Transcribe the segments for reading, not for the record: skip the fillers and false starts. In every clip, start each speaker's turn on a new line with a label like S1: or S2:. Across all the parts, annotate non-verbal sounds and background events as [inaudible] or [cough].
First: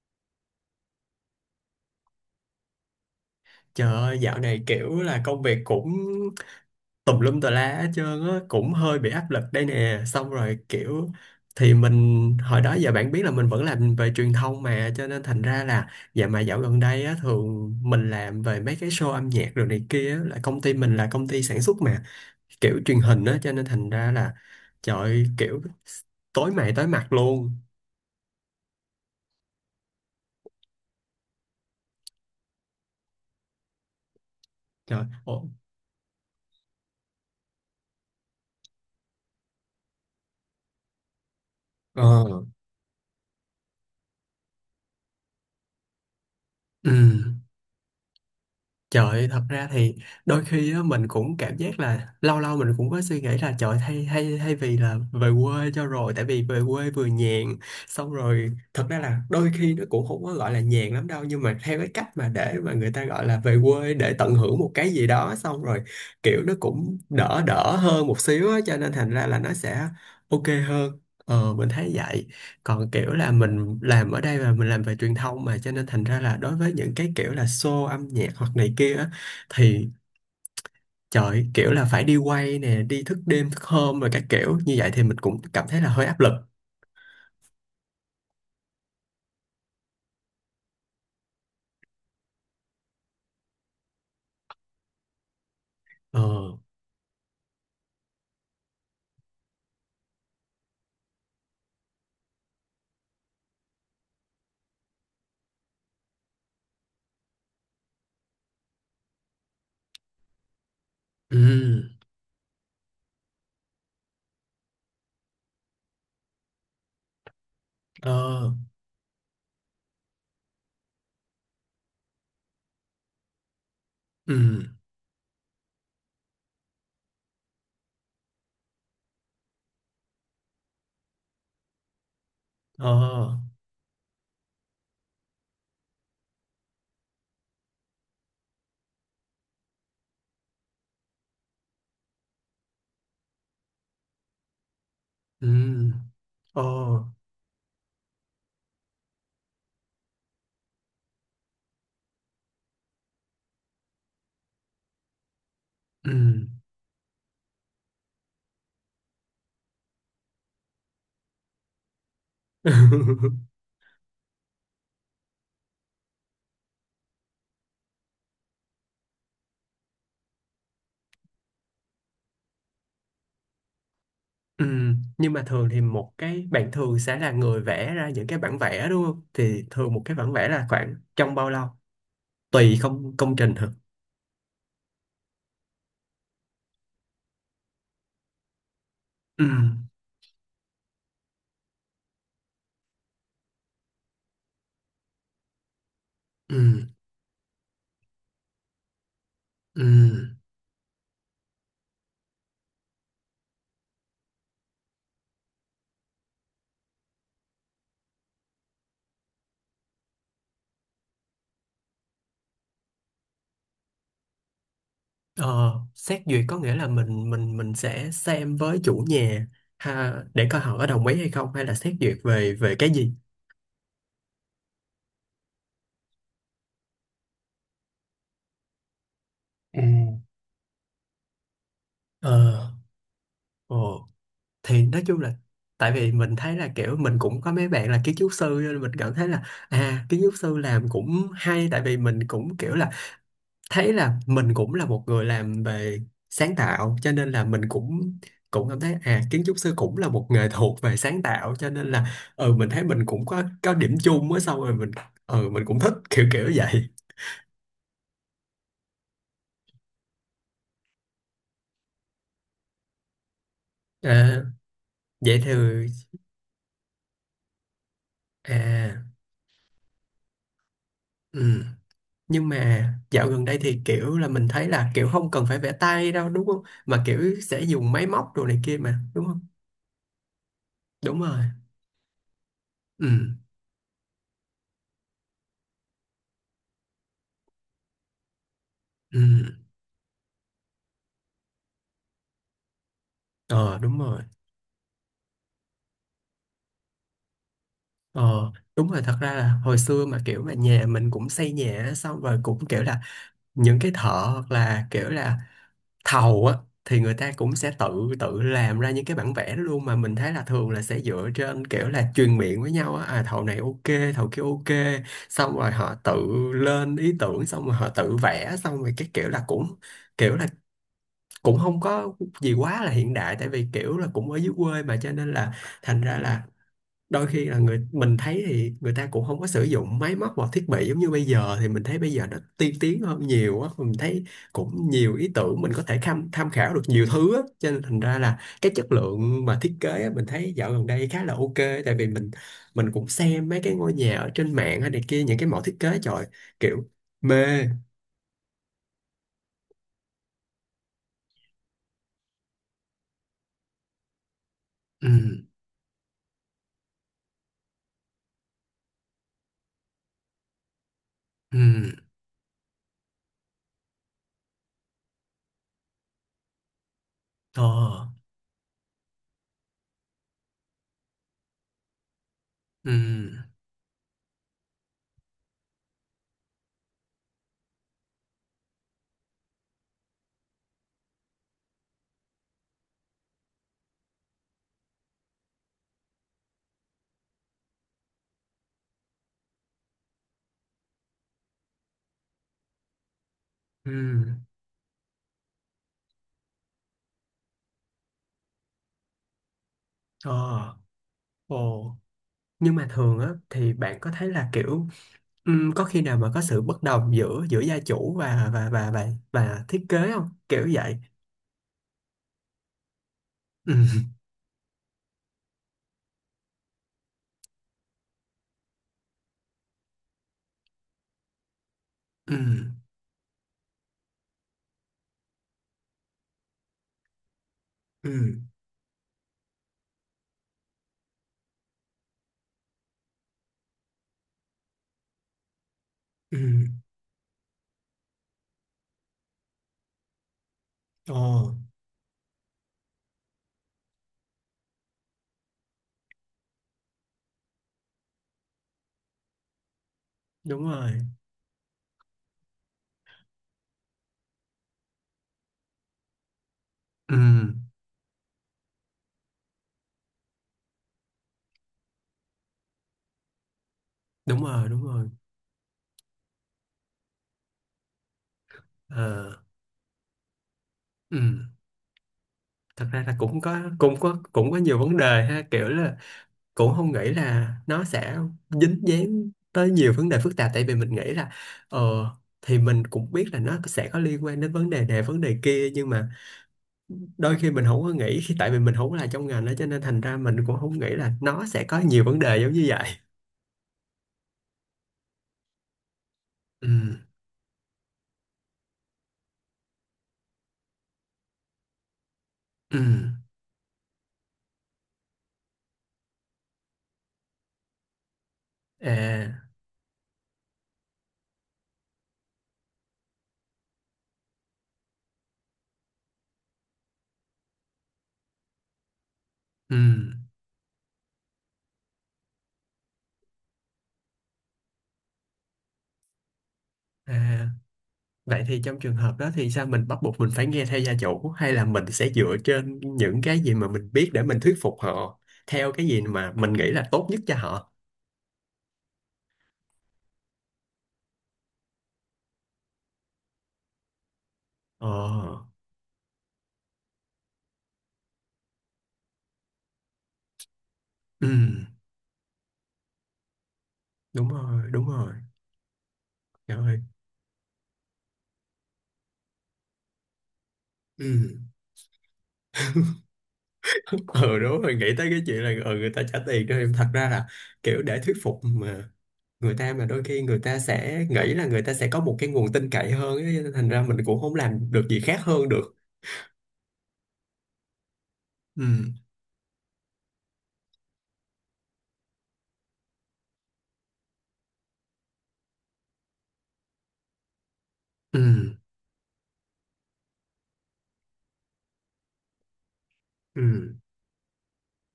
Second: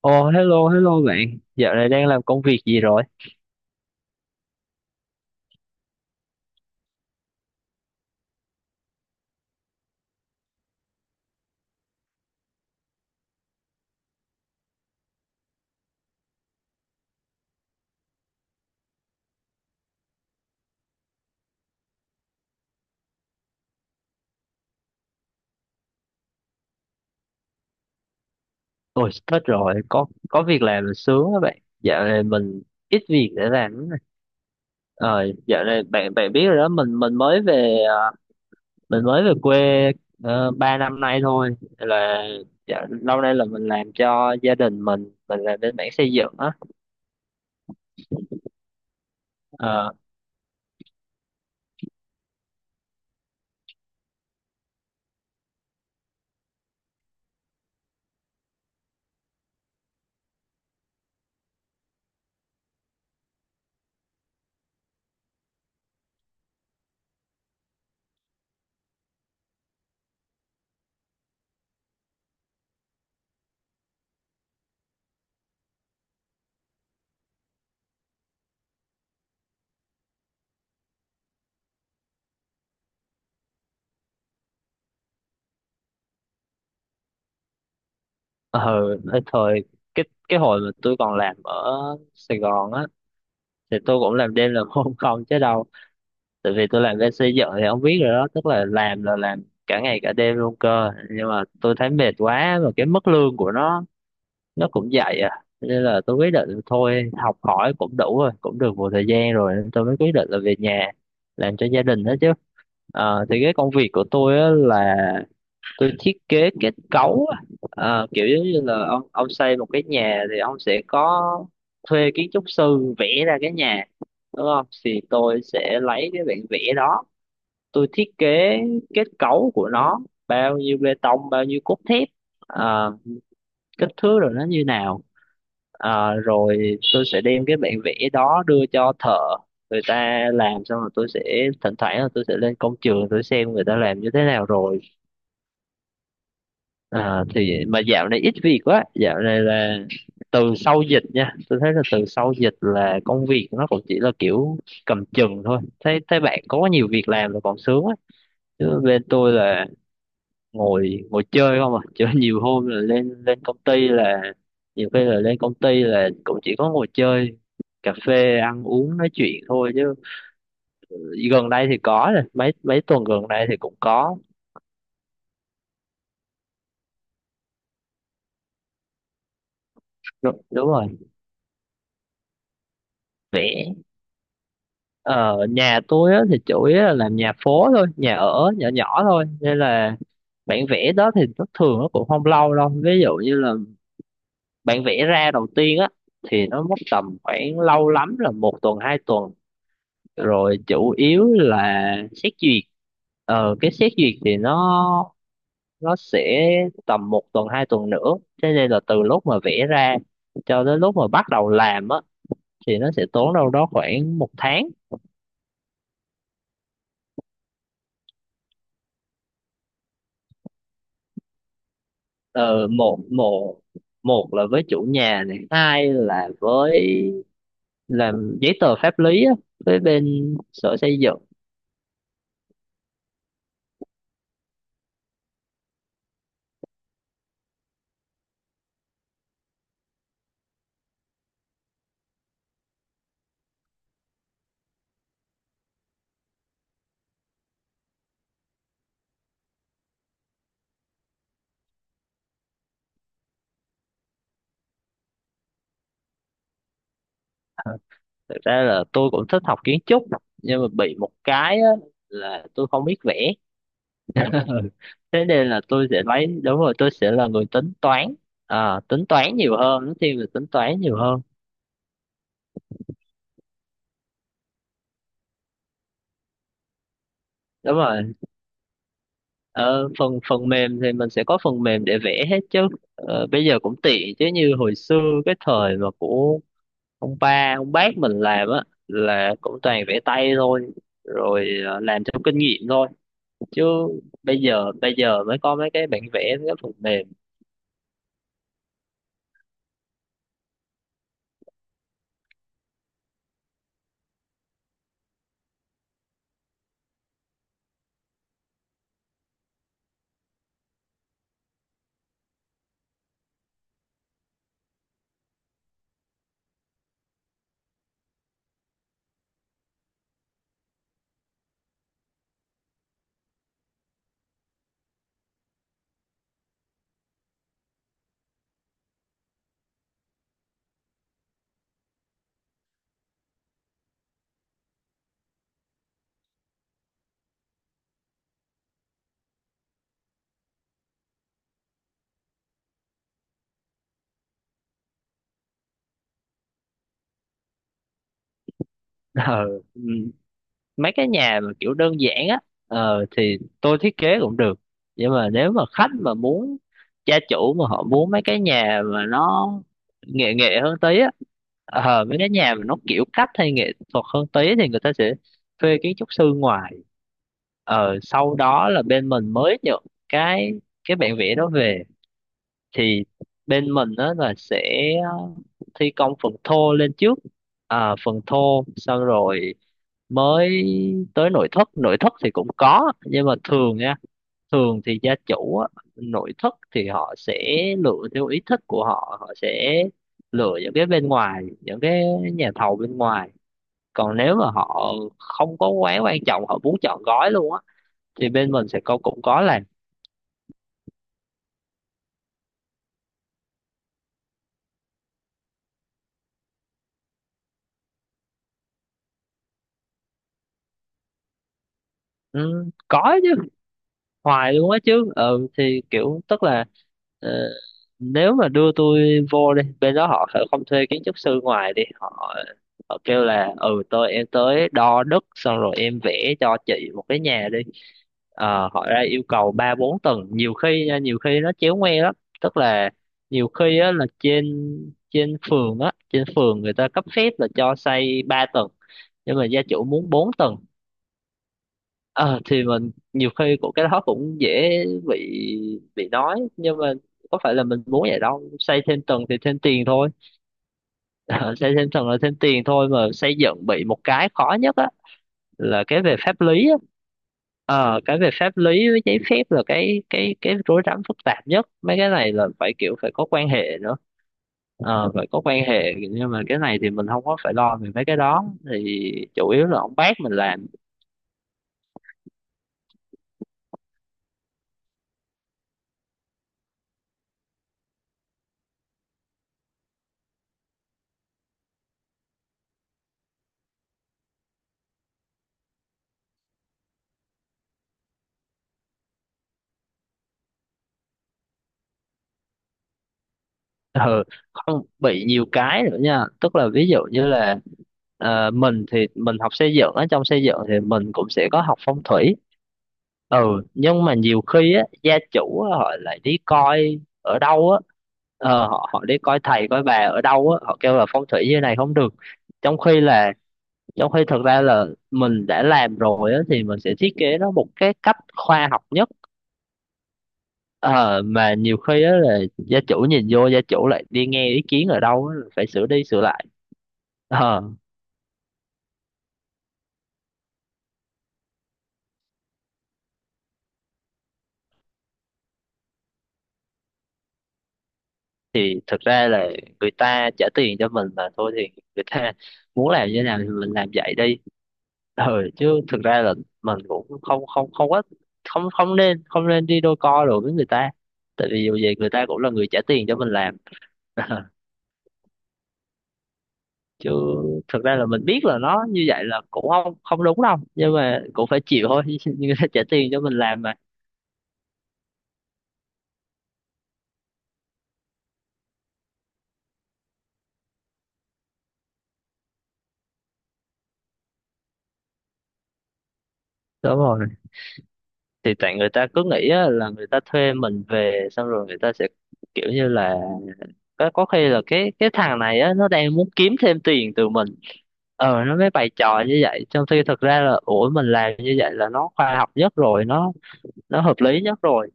S1: Ồ, hello, hello bạn. Dạo này đang làm công việc gì rồi?
S2: Trời ơi, dạo này kiểu là công việc cũng tùm lum tà lá hết trơn á, cũng hơi bị áp lực đây nè. Xong rồi kiểu thì mình hồi đó giờ bạn biết là mình vẫn làm về truyền thông mà, cho nên thành ra là dạ mà dạo gần đây á thường mình làm về mấy cái show âm nhạc rồi này kia á, là công ty mình là công ty sản xuất mà kiểu truyền hình á, cho nên thành ra là trời ơi, kiểu tối mày tối mặt luôn.
S1: Ôi, hết rồi, có việc làm là sướng á bạn. Dạo này mình ít việc để làm lắm nè.
S2: Trời.
S1: Ờ,
S2: Ồ.
S1: dạo này bạn bạn biết rồi đó, mình mới về mình mới về quê 3 năm nay thôi.
S2: Ờ.
S1: Là dạo, lâu nay là mình làm cho gia đình mình làm bên mảng xây dựng á.
S2: Ừ. Trời ơi, thật ra
S1: Ờ,
S2: thì đôi khi á, mình cũng cảm giác là lâu lâu mình cũng có suy nghĩ là trời, thay hay hay vì là về quê cho rồi, tại vì về quê vừa nhàn, xong rồi thật ra là đôi khi nó cũng không có gọi là nhàn lắm đâu, nhưng mà theo cái cách mà để mà người ta gọi là về quê để tận hưởng một cái gì đó, xong rồi kiểu nó cũng đỡ đỡ hơn một xíu á, cho nên thành ra là nó sẽ ok hơn. Ờ, mình thấy vậy, còn kiểu là mình làm ở đây và mình làm về truyền thông mà cho nên thành ra là đối với những cái kiểu là show âm nhạc hoặc này kia á, thì trời, kiểu là phải đi quay nè, đi thức đêm thức hôm rồi các kiểu như vậy thì mình cũng cảm thấy là hơi áp lực.
S1: ờ, Thời cái hồi mà tôi còn làm ở Sài Gòn á thì tôi cũng làm đêm làm hôm không chứ đâu, tại
S2: Ờ.
S1: vì tôi làm bên xây dựng thì ông biết rồi đó, tức là làm cả ngày cả đêm luôn cơ, nhưng mà tôi thấy mệt quá và cái mức lương của nó cũng vậy à, nên là tôi quyết định thôi, học hỏi cũng đủ rồi, cũng được một thời gian rồi nên tôi mới quyết định là về nhà làm cho gia
S2: Ừ.
S1: đình đó chứ. Ờ, thì cái công việc của tôi á là tôi thiết kế kết cấu á. Ờ, kiểu giống
S2: Ờ.
S1: như là ông xây một cái nhà thì ông sẽ có thuê kiến trúc sư vẽ ra cái nhà đúng
S2: Ừ.
S1: không, thì tôi sẽ lấy cái bản vẽ đó, tôi thiết kế kết cấu của nó, bao nhiêu bê tông bao nhiêu cốt thép, ờ,
S2: Ờ.
S1: kích thước rồi nó như nào. Ờ, rồi tôi sẽ đem cái bản vẽ đó đưa cho thợ, người ta làm xong rồi tôi sẽ thỉnh thoảng là tôi sẽ lên công trường tôi xem người ta làm như thế nào rồi.
S2: Ừ. Ờ.
S1: Ờ, thì mà dạo này ít việc quá, dạo này là từ sau dịch nha, tôi thấy là từ sau dịch là công việc nó cũng chỉ là kiểu cầm chừng thôi, thấy
S2: Ừ.
S1: thấy bạn có nhiều việc làm là còn sướng á, chứ bên tôi là ngồi ngồi chơi không à, chứ nhiều hôm là lên
S2: [laughs]
S1: lên công ty là nhiều khi là lên công ty là cũng chỉ có ngồi chơi, cà phê ăn uống nói chuyện thôi, chứ gần đây thì có rồi, mấy mấy tuần gần đây thì cũng có.
S2: Ừ, nhưng mà thường thì một cái bạn thường sẽ là người vẽ ra những cái bản vẽ đúng không, thì thường một cái bản
S1: Đúng,
S2: vẽ là
S1: đúng rồi.
S2: khoảng trong bao lâu, tùy không, công trình hả?
S1: Vẽ ở nhà tôi á, thì chủ yếu là làm nhà phố thôi, nhà ở nhỏ nhỏ thôi
S2: Ừ.
S1: nên là bản vẽ đó thì nó thường nó cũng không lâu đâu, ví dụ như là bản vẽ ra đầu tiên á thì nó mất
S2: Ừ,
S1: tầm khoảng lâu lắm là một tuần hai tuần,
S2: ừ.
S1: rồi chủ yếu là xét duyệt, ờ cái xét duyệt thì nó sẽ tầm một tuần hai tuần nữa, thế nên là từ lúc mà vẽ ra cho đến lúc mà bắt đầu làm á thì nó sẽ tốn đâu đó khoảng một tháng.
S2: Ờ, xét duyệt có nghĩa là mình sẽ xem với chủ nhà ha, để coi họ có đồng ý hay không, hay là xét duyệt về
S1: Ờ,
S2: về cái
S1: một
S2: gì.
S1: một một là với chủ nhà, này hai là với làm giấy tờ pháp lý á với
S2: À.
S1: bên sở xây dựng.
S2: Ờ. Ồ, thì nói chung là tại vì mình thấy là kiểu mình cũng có mấy bạn là kiến trúc sư nên mình cảm thấy là à, kiến trúc sư làm cũng hay, tại vì mình cũng kiểu là thấy là mình cũng là một người làm về sáng tạo cho nên là mình cũng cũng cảm thấy à, kiến trúc sư cũng là một nghề thuộc về sáng tạo cho nên là ừ, mình thấy mình cũng có điểm chung á, xong rồi mình ừ, mình cũng thích kiểu kiểu vậy.
S1: Ờ, thực ra là tôi cũng thích học kiến trúc, nhưng mà bị một cái á là tôi không biết vẽ.
S2: À,
S1: [laughs] Thế
S2: vậy
S1: nên
S2: thì
S1: là tôi sẽ lấy, đúng rồi, tôi sẽ là người tính toán. À,
S2: à.
S1: tính toán nhiều hơn, nó thiên về tính toán nhiều hơn.
S2: Ừ. Nhưng mà dạo gần đây thì kiểu là mình thấy là kiểu không cần phải vẽ tay đâu đúng không, mà kiểu sẽ
S1: Đúng
S2: dùng máy
S1: rồi,
S2: móc đồ này kia mà đúng không.
S1: ờ, phần phần mềm thì mình
S2: Đúng
S1: sẽ có
S2: rồi.
S1: phần mềm để vẽ hết chứ.
S2: Ừ.
S1: Ờ, bây giờ cũng tiện chứ như hồi xưa cái thời mà của ông ba ông bác mình làm á là
S2: Ừ.
S1: cũng toàn vẽ tay thôi, rồi ờ, làm theo kinh nghiệm thôi chứ
S2: Ờ, đúng rồi.
S1: bây giờ, bây giờ mới có mấy cái bản vẽ mấy cái phần mềm.
S2: Ờ, đúng rồi, thật ra là hồi xưa mà kiểu mà nhà mình cũng xây nhà á, xong rồi cũng kiểu là những cái thợ hoặc là kiểu là thầu á, thì người ta cũng sẽ tự tự làm ra những cái bản vẽ đó luôn, mà mình thấy là thường là sẽ dựa trên kiểu là truyền miệng với nhau á, à thầu này ok, thầu kia ok, xong rồi họ tự lên ý tưởng, xong rồi họ tự vẽ, xong rồi cái kiểu là cũng không có gì quá là hiện đại, tại vì kiểu là cũng ở dưới quê mà cho nên là thành ra là đôi khi là người mình thấy thì người ta cũng không có sử dụng máy móc hoặc thiết bị giống như bây giờ, thì mình thấy bây giờ nó tiên tiến hơn nhiều á, mình thấy cũng nhiều ý tưởng mình có thể tham tham khảo được nhiều thứ á, cho nên thành ra là cái chất lượng mà thiết kế á, mình thấy dạo gần đây khá là ok, tại vì mình cũng xem mấy cái ngôi nhà ở trên mạng hay này kia, những cái mẫu thiết kế, trời, kiểu mê.
S1: [laughs] Ờ, ừ. Mấy cái nhà mà kiểu đơn giản á, ờ, thì tôi thiết kế cũng được,
S2: Ừ.
S1: nhưng mà nếu mà khách mà muốn, gia chủ mà họ muốn mấy cái nhà mà nó nghệ nghệ hơn tí á,
S2: Ừ.
S1: ờ, mấy cái nhà mà nó kiểu cách hay nghệ thuật hơn tí thì người ta sẽ thuê kiến trúc sư ngoài,
S2: Ờ.
S1: ờ, sau đó là bên mình mới nhận cái cái bản vẽ đó về.
S2: Ừ.
S1: Thì bên mình đó là sẽ ờ, thi công phần thô lên trước, à, phần thô xong rồi mới tới nội thất. Nội thất thì cũng có nhưng mà thường nha, thường thì gia chủ á, nội thất thì họ sẽ lựa theo ý thích của họ, họ sẽ lựa những cái bên ngoài, những cái nhà thầu bên ngoài.
S2: Ừ.
S1: Còn nếu mà họ không có quá quan trọng, họ muốn chọn gói luôn á thì bên mình sẽ có, cũng có làm.
S2: Ờ. Ồ, nhưng mà thường á thì bạn có thấy là kiểu có khi nào mà có sự bất đồng giữa giữa gia chủ và thiết kế không, kiểu vậy.
S1: Ừ, có chứ,
S2: Ừ.
S1: hoài luôn á chứ. Ừ thì kiểu tức là ờ, nếu mà đưa tôi vô đi, bên đó họ sẽ không thuê kiến trúc sư ngoài đi,
S2: Ừ.
S1: họ họ kêu là ừ tôi, em tới đo đất xong rồi em vẽ cho chị một cái nhà đi.
S2: Ừ.
S1: Ờ, họ ra yêu cầu ba bốn tầng nhiều khi nha, nhiều khi nó chéo ngoe lắm, tức là nhiều khi á là trên, trên phường á, trên
S2: Ừ.
S1: phường người ta cấp phép là cho xây ba tầng, nhưng mà gia chủ muốn bốn tầng.
S2: Ồ.
S1: Ờ, thì mình nhiều khi cũng cái đó cũng dễ bị, bị nói, nhưng mà có phải là mình muốn vậy đâu, xây thêm tầng thì thêm tiền thôi.
S2: Đúng rồi.
S1: [laughs] Ờ, xây thêm tầng là thêm tiền thôi, mà xây dựng bị một cái khó nhất á là cái về pháp lý á.
S2: Ừ.
S1: Ờ, cái về pháp lý với giấy phép là cái rối rắm phức tạp nhất, mấy cái này là phải kiểu phải có quan hệ nữa.
S2: Đúng rồi, đúng rồi.
S1: Ờ, phải có quan hệ, nhưng mà cái này thì mình không có phải lo về mấy cái đó, thì
S2: Ờ.
S1: chủ yếu là ông bác mình làm.
S2: Ừ, thật ra là cũng có nhiều vấn đề ha, kiểu là cũng không nghĩ là nó sẽ dính dáng tới nhiều vấn đề phức tạp, tại vì mình nghĩ là ờ thì mình cũng biết là nó sẽ có liên quan đến vấn đề này vấn đề kia, nhưng mà đôi khi mình không có nghĩ khi, tại vì mình không có là trong ngành đó cho nên thành ra mình cũng không nghĩ là nó sẽ có nhiều vấn đề giống như vậy.
S1: Ừ, không bị nhiều cái nữa nha, tức
S2: Ừ.
S1: là ví dụ như là ờ, mình thì mình học xây dựng á, trong xây dựng thì mình cũng sẽ có học phong thủy.
S2: Ừ.
S1: Ừ, nhưng mà nhiều khi á gia chủ á, họ lại đi coi ở đâu á, ờ, họ họ đi coi
S2: À.
S1: thầy coi bà ở đâu á, họ kêu là phong thủy như này không được, trong khi là, trong khi thực ra là mình đã làm rồi á thì mình sẽ thiết kế nó một cái cách khoa học nhất.
S2: Ừ.
S1: Ờ, mà nhiều khi á là gia chủ nhìn vô, gia chủ lại đi nghe ý kiến ở đâu á, phải sửa đi sửa lại.
S2: À,
S1: Ờ,
S2: vậy thì trong trường hợp đó thì sao, mình bắt buộc mình phải nghe theo gia chủ hay là mình sẽ dựa trên những cái gì mà mình biết để mình thuyết phục họ theo cái gì mà mình nghĩ là tốt nhất cho họ.
S1: thì thực ra là người ta trả tiền cho mình mà thôi, thì người ta muốn làm như thế nào thì mình làm vậy đi.
S2: Ờ.
S1: Ờ, chứ thực ra là mình cũng không không không có, không không nên, không nên đi đôi co rồi với người ta,
S2: Ừ.
S1: tại vì dù gì người ta cũng là người trả tiền cho mình làm.
S2: Đúng
S1: [laughs]
S2: rồi, đúng rồi. Trời ơi.
S1: Chứ thực ra là mình biết là nó như vậy là cũng không không đúng đâu, nhưng mà
S2: Ừ.
S1: cũng phải chịu thôi. [laughs] Người ta trả tiền cho mình làm mà.
S2: [laughs] Ừ, đúng rồi, nghĩ tới cái chuyện là ừ, người ta trả tiền cho em, thật ra là kiểu để thuyết phục mà, người ta mà đôi khi người ta sẽ nghĩ là người ta sẽ có một cái nguồn tin cậy hơn ấy, cho nên thành ra mình cũng không làm được gì khác hơn được.
S1: Đúng rồi, thì
S2: Ừ.
S1: tại người ta cứ nghĩ á là người ta thuê mình về xong rồi người ta sẽ kiểu như là, có khi là cái thằng này á nó đang muốn kiếm thêm tiền từ mình,
S2: Ừ.
S1: ờ nó mới bày trò như vậy, trong khi thực ra là ủa mình làm như vậy là nó khoa học nhất rồi,
S2: Ừ.
S1: nó hợp lý nhất rồi.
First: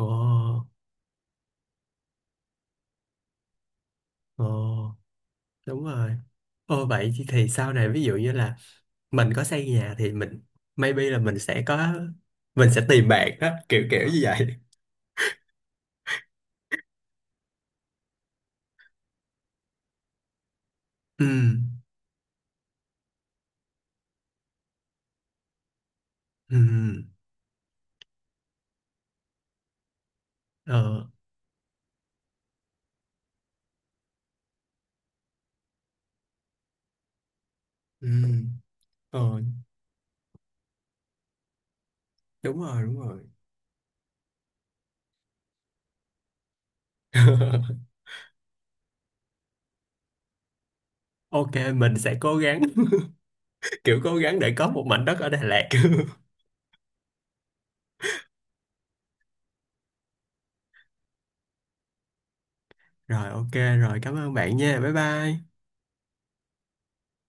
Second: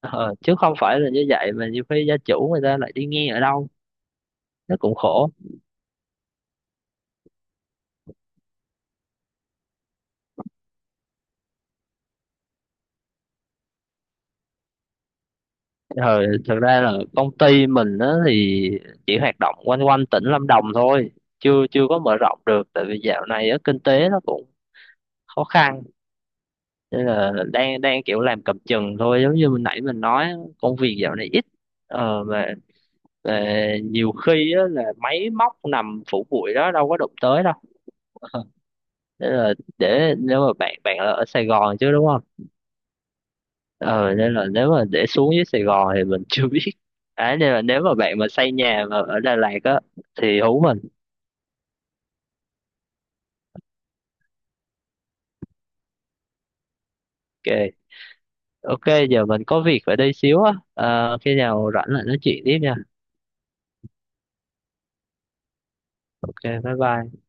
S1: Ờ, chứ không phải là như vậy, mà nhiều khi gia chủ người ta lại đi nghe ở đâu,
S2: Ồ,
S1: nó cũng khổ.
S2: đúng rồi. Ồ, vậy thì sau này ví dụ như là mình có xây nhà thì mình maybe là mình sẽ có, mình sẽ tìm bạn đó, kiểu kiểu như vậy.
S1: Ờ, thực ra là công ty mình á thì chỉ hoạt động quanh quanh tỉnh Lâm Đồng thôi,
S2: Ừ.
S1: chưa chưa có mở rộng được, tại vì dạo này á kinh tế nó cũng khó khăn,
S2: Ừ.
S1: nên là đang đang kiểu làm cầm chừng thôi, giống như mình nãy mình nói, công việc
S2: Ờ.
S1: dạo này ít. Ờ, mà nhiều khi á, là máy móc nằm phủ bụi đó đâu có đụng tới đâu. [laughs]
S2: Ừ. Ờ.
S1: Ờ, nên là để nếu mà bạn bạn là ở Sài Gòn chứ đúng không?
S2: Đúng rồi, đúng rồi.
S1: Ờ nên là nếu mà để xuống dưới Sài Gòn thì mình [laughs] chưa biết. À nên là nếu
S2: [laughs]
S1: mà bạn mà xây nhà mà ở Đà Lạt á thì hú mình.
S2: Ok, mình sẽ cố gắng, [laughs] kiểu cố gắng để có một mảnh đất ở Đà Lạt. [laughs]
S1: Ok. Ok giờ mình có việc phải đi xíu á. Ờ, khi nào rảnh lại nói chuyện tiếp nha.
S2: Rồi, ok, rồi, cảm ơn bạn nha, bye bye.
S1: Ok bye bye.